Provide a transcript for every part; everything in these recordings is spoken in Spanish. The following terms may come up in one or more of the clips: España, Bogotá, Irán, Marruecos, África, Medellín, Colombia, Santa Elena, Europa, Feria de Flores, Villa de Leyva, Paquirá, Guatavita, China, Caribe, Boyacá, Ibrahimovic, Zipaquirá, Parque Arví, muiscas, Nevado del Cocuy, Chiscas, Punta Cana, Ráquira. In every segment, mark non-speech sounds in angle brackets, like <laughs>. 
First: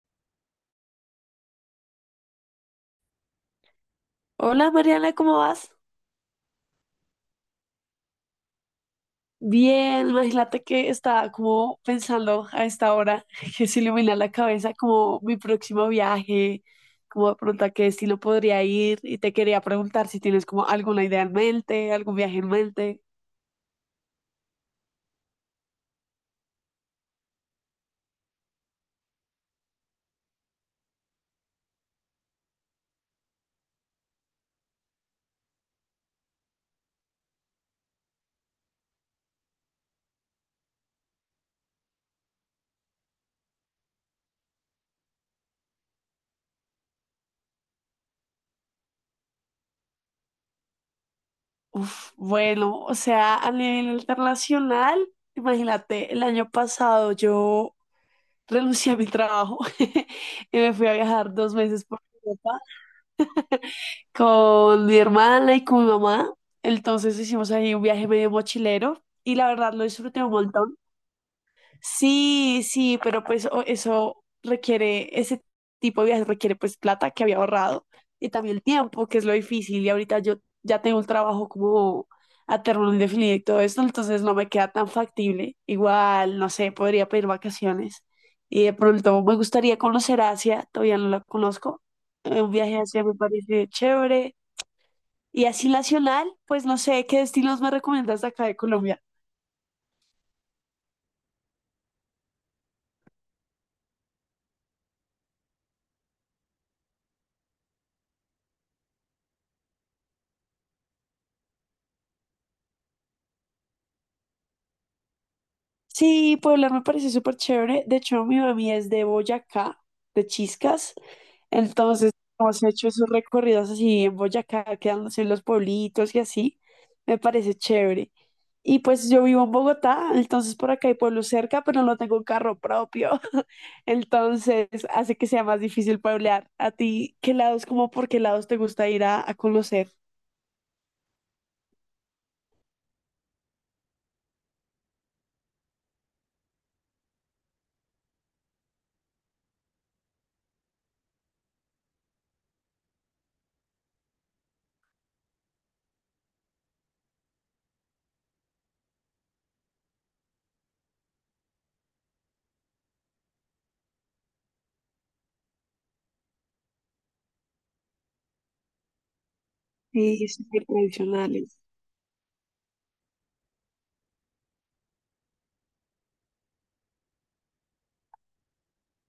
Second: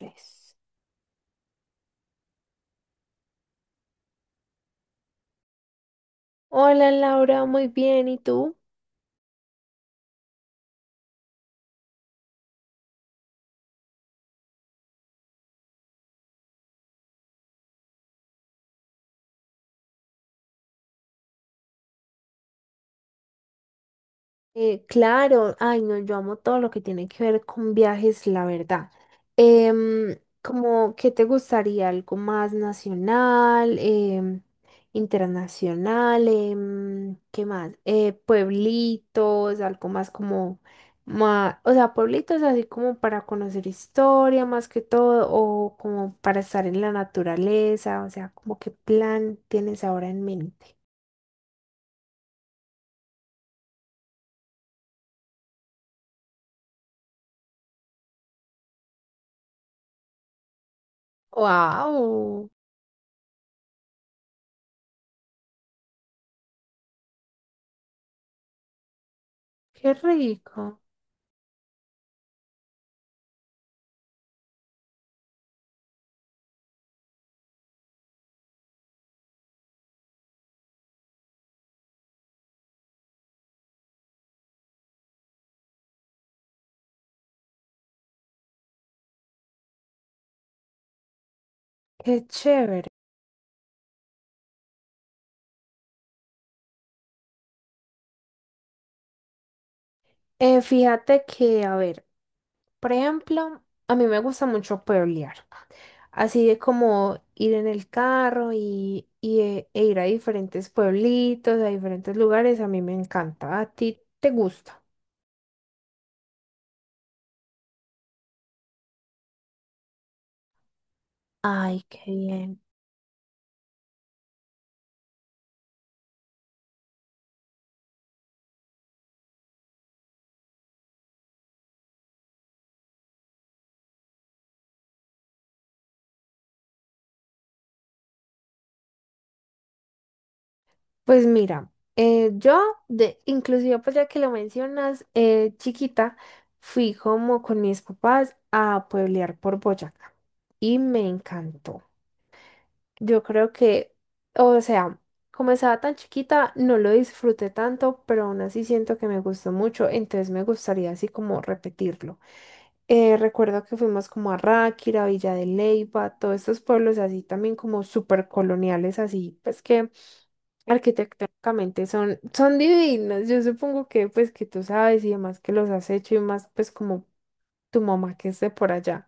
Tres. Hola Mariana, ¿cómo vas? Hola Laura, muy bien, ¿y tú? Bien, imagínate que estaba como pensando a esta hora <laughs> que se ilumina la cabeza como mi próximo viaje, como de pronto a qué destino podría ir y te quería preguntar si tienes como alguna idea en mente, algún viaje en mente. Claro, ay no, yo amo todo lo que tiene que ver con viajes, la verdad. Como, ¿qué te gustaría? ¿Algo más nacional, internacional? ¿Qué más? Pueblitos, algo más como, o sea, pueblitos así como para conocer historia más que todo, o como para estar en la naturaleza, o sea, como qué plan tienes ahora en mente. Uf, bueno, o sea, a nivel internacional, imagínate, el año pasado yo renuncié a mi trabajo <laughs> y me fui a viajar 2 meses por Wow, Europa con mi hermana y con mi mamá. Entonces hicimos ahí un viaje medio mochilero y la verdad lo qué disfruté un montón. rico, Sí, sí, pero pues eso requiere, ese tipo de viajes requiere pues plata que había ahorrado y también el tiempo, que es lo difícil. Y ahorita yo ya tengo un trabajo como a término indefinido y todo esto, entonces no me queda tan factible. Igual, no sé, podría pedir vacaciones. Y de pronto me gustaría conocer Asia, todavía no la conozco. qué Un viaje a chévere. Asia me parece chévere. Y así nacional, pues no sé qué destinos me recomiendas de acá de Colombia. Fíjate que, a ver, por ejemplo, a mí me gusta mucho pueblear, así de como ir en el carro e ir a diferentes pueblitos, a diferentes lugares, a mí me encanta. ¿A ti te gusta? Sí, Puebla me parece súper chévere. De hecho, mi mami es de Boyacá, de Chiscas. Ay, Entonces, qué bien. hemos hecho esos recorridos así en Boyacá, quedándose en los pueblitos y así. Me parece chévere. Y pues yo vivo en Bogotá, entonces por acá hay pueblos cerca, pero no tengo un carro propio. <laughs> Entonces, hace que sea más difícil pueblear. ¿A ti qué lados, como por qué lados te gusta ir a conocer? Pues mira, yo, de, inclusive pues ya que lo mencionas, chiquita, fui como con mis papás a pueblear por Boyacá y me encantó. Yo creo que, o sea, como estaba tan chiquita, no lo disfruté tanto, pero aún así siento que me gustó mucho, entonces me gustaría así como repetirlo. Recuerdo que fuimos como a Ráquira, Villa de Leyva, todos estos pueblos así también como súper coloniales, así pues que Sí, súper tradicionales. arquitectónicamente son, son divinos. Yo supongo que pues que tú sabes y demás que los has hecho y más pues como tu mamá que esté por allá.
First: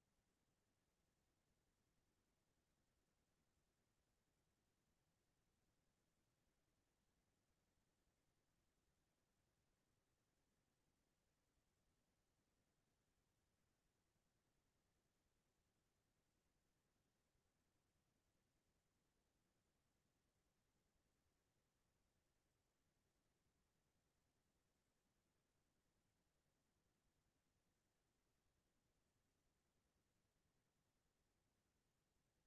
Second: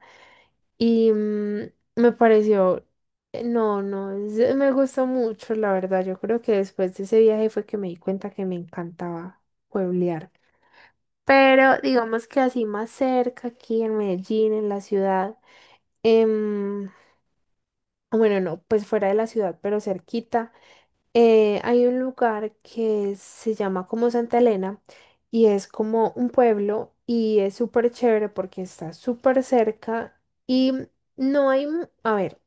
Y me pareció No, no, es- me gustó mucho, la verdad. Yo creo que después de ese viaje fue que me di cuenta que me encantaba pueblear. Pero digamos que así más cerca, aquí en Medellín, en la ciudad, em, bueno, no, pues fuera de la ciudad, pero cerquita, hay un lugar que se llama como Santa Elena y es como un pueblo y es súper chévere porque está súper cerca y no hay, a ver.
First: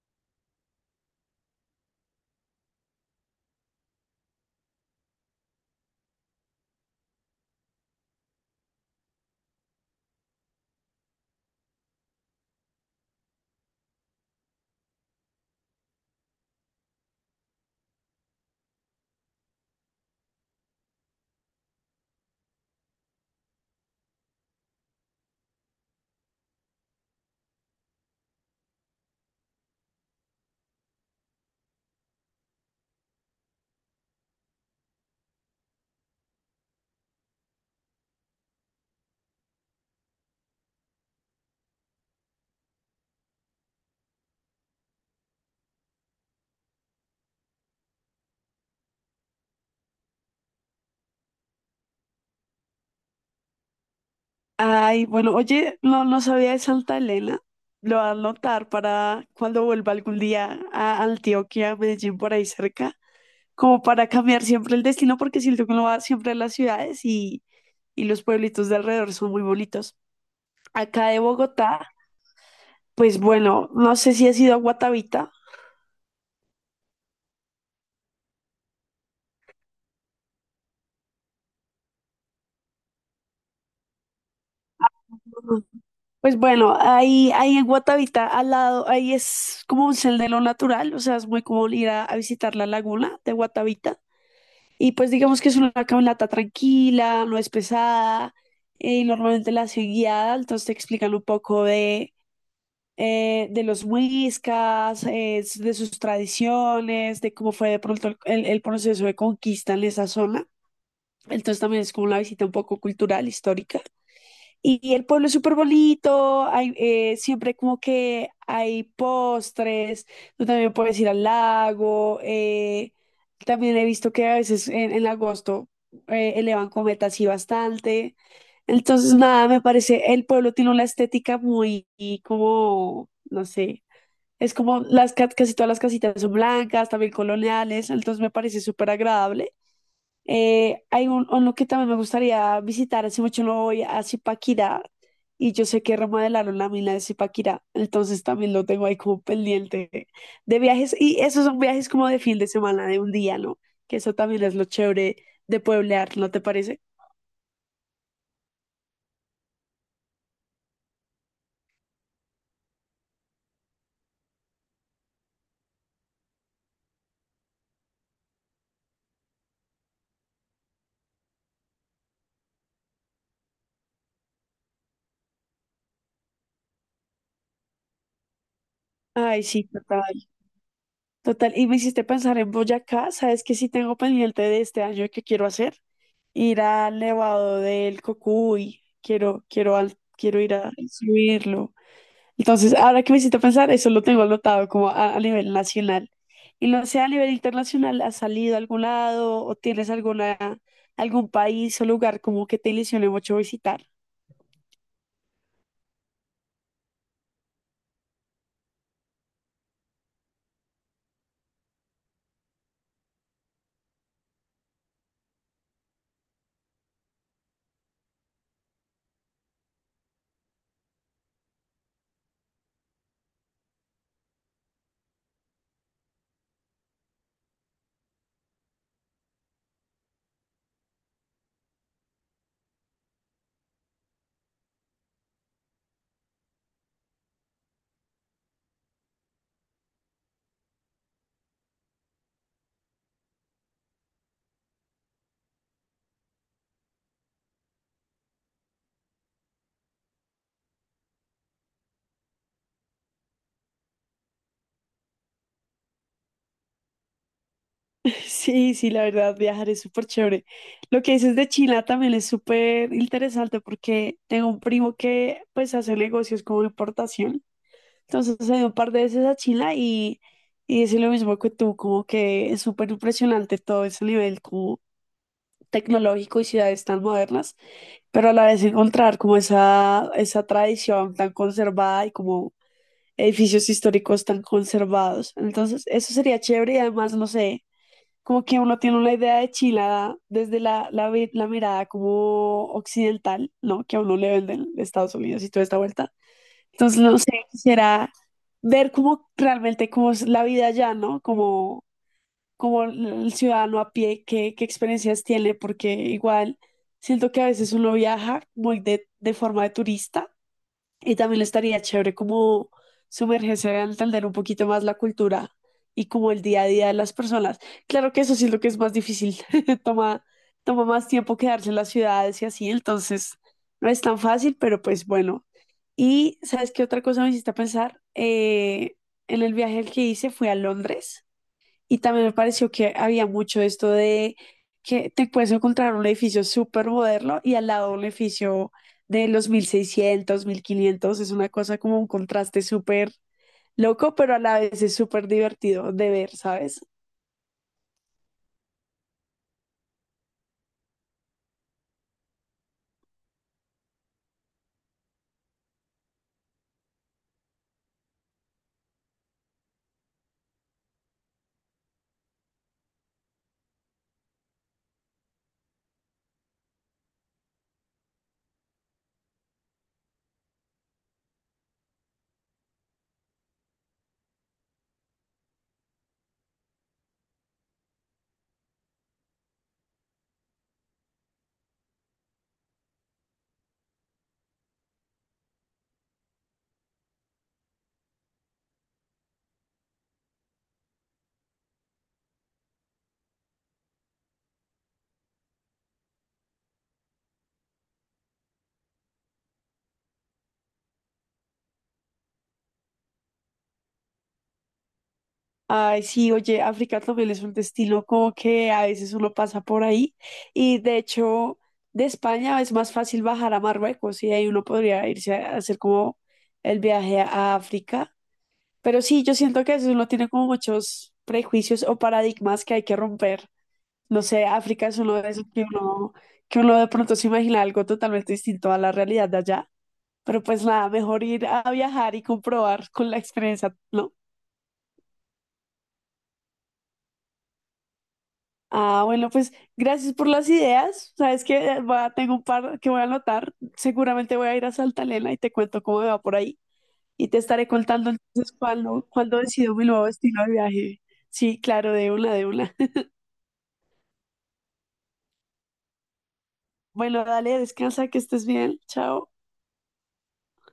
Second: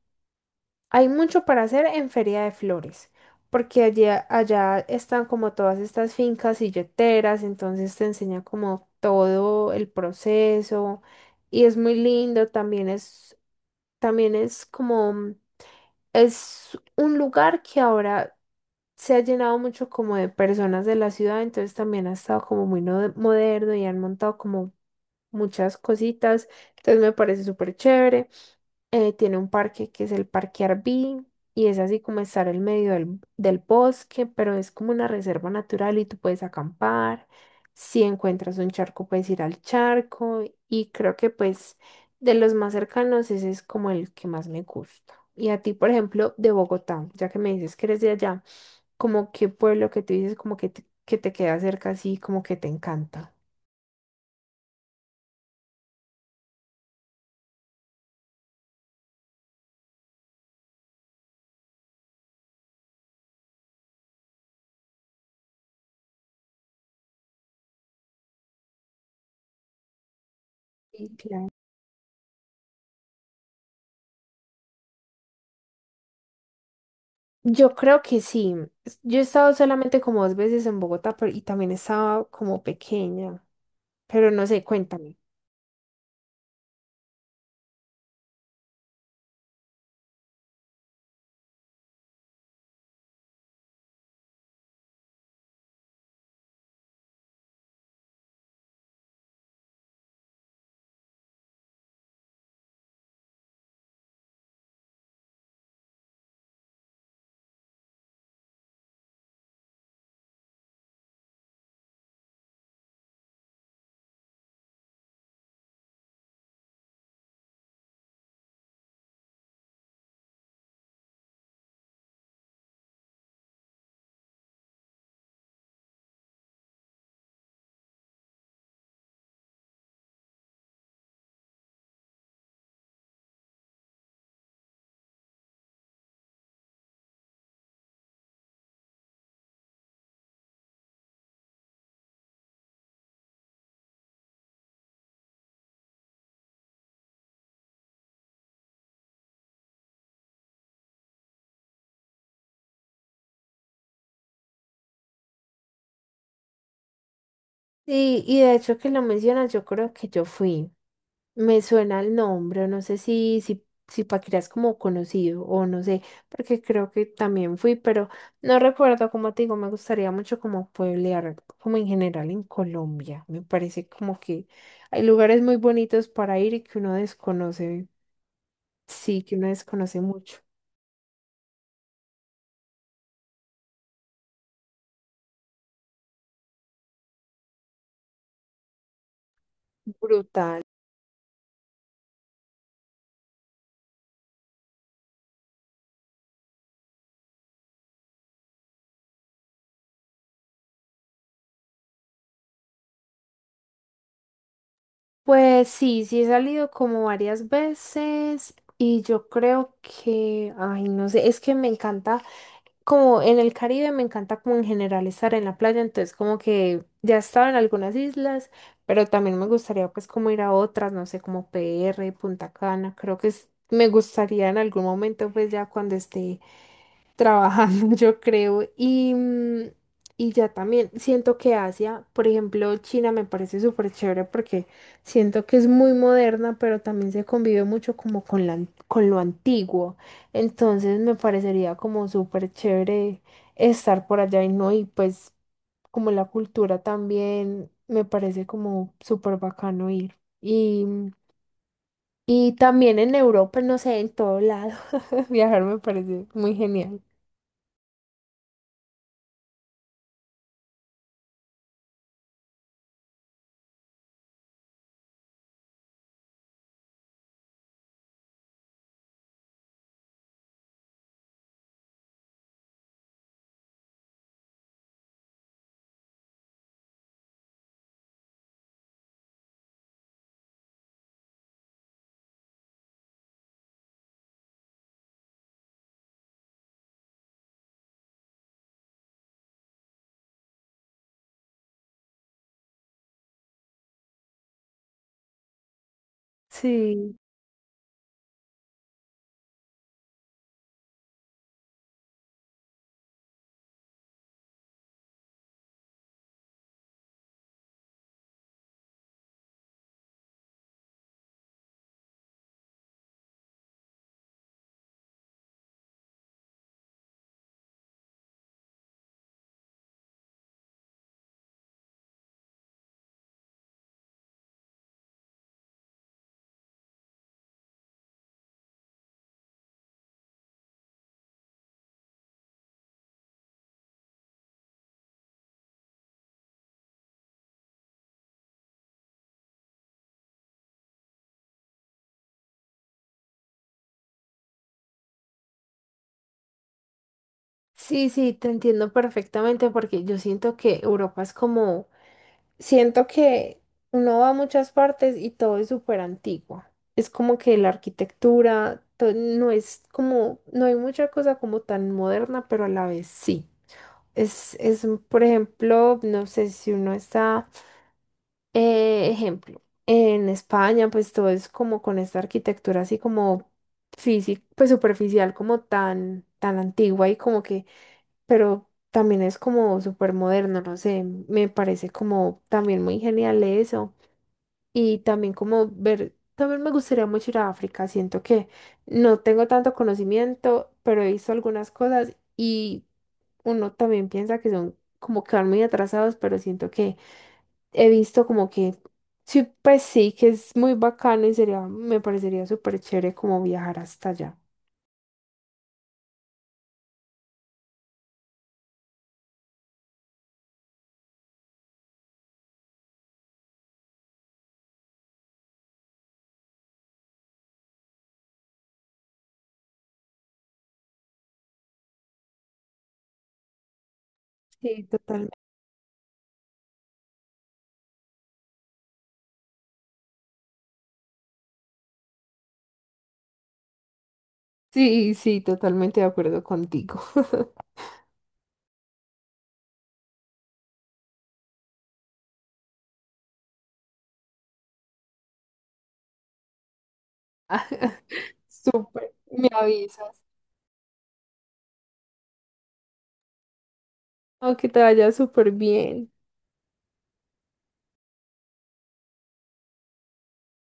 Hay mucho para hacer en Feria de Flores, porque allá están como todas estas fincas silleteras, entonces te enseña como todo el proceso y es muy lindo, también es como, es un lugar que ahora se ha llenado mucho como de personas de la ciudad, entonces también ha estado como muy moderno y han montado como muchas cositas, entonces me parece súper chévere, tiene un parque que es el Parque Arví y es así como estar en medio del, del bosque, pero es como una reserva natural y tú puedes acampar. Si encuentras un charco, puedes ir al charco y creo que pues de los más cercanos ese es como el que más me gusta. Y a ti, por ejemplo, de Bogotá, ya que me dices que eres de allá, como qué pueblo que tú dices como que te queda cerca así, como que te encanta. Ay, bueno, oye, no, no sabía de Santa Elena. Lo voy a anotar para cuando vuelva algún día a Antioquia, Medellín, por ahí cerca, como para cambiar siempre el destino, porque siento que uno va siempre a las ciudades y los pueblitos de alrededor son muy bonitos. Acá Sí, de claro. Bogotá, pues bueno, no sé si has ido a Guatavita. Yo creo que sí. Yo he estado solamente como dos veces en Bogotá pero, y también estaba como pequeña, pero no sé, cuéntame. Ujú. Pues bueno, ahí en Guatavita, al lado, ahí es como un sendero natural, o sea, es muy común ir a visitar la laguna de Guatavita. Y pues digamos que es una caminata tranquila, no es pesada, y normalmente la hace guiada, entonces te explican un poco de los muiscas, de sus tradiciones, de cómo fue de pronto el proceso de conquista en esa zona. Entonces también es como una visita un poco cultural, histórica. Y el pueblo es súper bonito, hay, siempre como que hay postres, tú también puedes ir al lago, también he visto que a veces en agosto elevan cometas y bastante. Entonces, nada, me parece, el pueblo tiene una estética muy y como, no sé, es como las casi todas las casitas son blancas, también coloniales, entonces me parece súper agradable. Hay un, uno que también me gustaría visitar, hace mucho no voy a Zipaquirá y yo sé que remodelaron la mina de Zipaquirá, entonces también lo tengo ahí como pendiente de viajes y esos son viajes como de fin de semana, de un día, ¿no? Que eso también es lo chévere de pueblear, ¿no te parece? Sí, y de hecho que lo mencionas, yo creo que yo fui. Me suena el nombre, no sé si Paquirá es como conocido o no sé, porque creo que también fui, pero no recuerdo, como te digo, me gustaría mucho como pueblear, como en general en Colombia. Me parece como que hay lugares muy bonitos para ir y que uno desconoce, sí, que Ay, uno sí, desconoce total, mucho. total. Y me hiciste pensar en Boyacá, ¿sabes que sí tengo pendiente de este año que quiero hacer? Ir al Nevado del Cocuy, quiero, quiero ir Brutal. a subirlo. Entonces, ahora que me hiciste pensar, eso lo tengo anotado como a nivel nacional. Y no sé, a nivel internacional, ¿has salido a algún lado o tienes alguna, algún país o lugar como que te ilusione mucho visitar? Pues sí, sí he salido como varias veces y yo creo que, ay, no sé, es que me encanta, como en el Caribe me encanta como en general estar en la playa, entonces como que ya he estado en algunas islas, pero también me gustaría pues como ir a otras, no sé, como PR, Punta Cana, creo que me gustaría en algún momento pues ya cuando esté trabajando, <laughs> yo creo. Y, y ya también siento que Asia, por ejemplo, China me parece súper chévere porque siento que es muy moderna, pero también se convive mucho como con la, con lo antiguo. Entonces me parecería como súper chévere estar por allá y no, y pues como la cultura también me parece como súper bacano ir. Y, y también en Europa, no sé, en todo lado, <laughs> viajar me parece muy genial. <laughs> Sí, sí, la verdad, viajar es súper chévere. Lo que dices de China también es súper interesante porque tengo un primo que pues hace negocios como de importación. Entonces he ido un par de veces a China y es lo mismo que tú, como que es súper impresionante todo ese nivel tecnológico y ciudades tan modernas, pero a la vez encontrar como esa tradición tan conservada y como edificios históricos tan conservados. Entonces, eso sería chévere y además, no sé, como que uno tiene una idea de Chile desde la mirada como occidental, ¿no? Que a uno le venden de Estados Unidos y toda esta vuelta. Entonces, Sí. no sé, quisiera ver como realmente cómo es la vida allá, ¿no? Como como el ciudadano a pie, qué, qué experiencias tiene, porque igual siento que a veces uno viaja muy de forma de turista y también le estaría chévere como sumergirse a entender un poquito más la cultura y como el día a día de las personas. Claro que eso sí es lo que es más difícil, <laughs> toma, toma más tiempo quedarse en las ciudades y así, entonces no es tan fácil, pero pues bueno. Y ¿sabes qué otra cosa me hiciste pensar? En el viaje que hice fui a Londres y también me pareció que había mucho esto de que te puedes encontrar un edificio súper moderno y al lado un edificio de los 1600 1500. Es una cosa como un contraste súper loco, pero a la vez es súper divertido de ver, ¿sabes? Sí, sí, te entiendo perfectamente porque yo siento que Europa es como, siento que uno va a muchas partes y todo es súper antiguo. Es como que la arquitectura no es como, no hay mucha cosa como tan moderna, pero a la vez sí. Por ejemplo, no sé si uno está ejemplo, en España, pues todo es como con esta arquitectura así como física, pues superficial, como tan antigua y como que, pero también es como súper moderno, no sé, me parece como también muy genial eso. Y también como ver, también me gustaría mucho ir a África, siento que no tengo tanto conocimiento, pero he visto algunas cosas y uno también piensa que son como que van muy atrasados, pero siento que he visto como que sí, pues sí, que es muy bacano y sería, me parecería súper chévere como viajar hasta allá. Ay, sí, oye, África también es un destino como que a veces uno pasa por ahí y de hecho de España es más fácil bajar a Marruecos y ahí uno podría irse a hacer como el viaje a África. Pero sí, yo siento que eso uno tiene como muchos prejuicios o paradigmas que hay que romper. No sé, Sí, África es uno de totalmente. esos que uno de pronto se imagina algo totalmente distinto a la realidad de allá. Pero pues nada, mejor ir a viajar y comprobar con la experiencia, ¿no? Sí, sí, totalmente de acuerdo contigo. <laughs> Ah, bueno, pues gracias por las ideas. Sabes que tengo un par que voy a anotar. Seguramente voy a ir a Santa Elena y te cuento cómo me va por ahí. Y te Ah, estaré contando entonces cuándo, súper, cuándo me decido mi nuevo avisas. destino de viaje. Sí, claro, de una, de una. Aunque te vaya súper bien. Bueno, dale, descansa, que estés bien. Chao.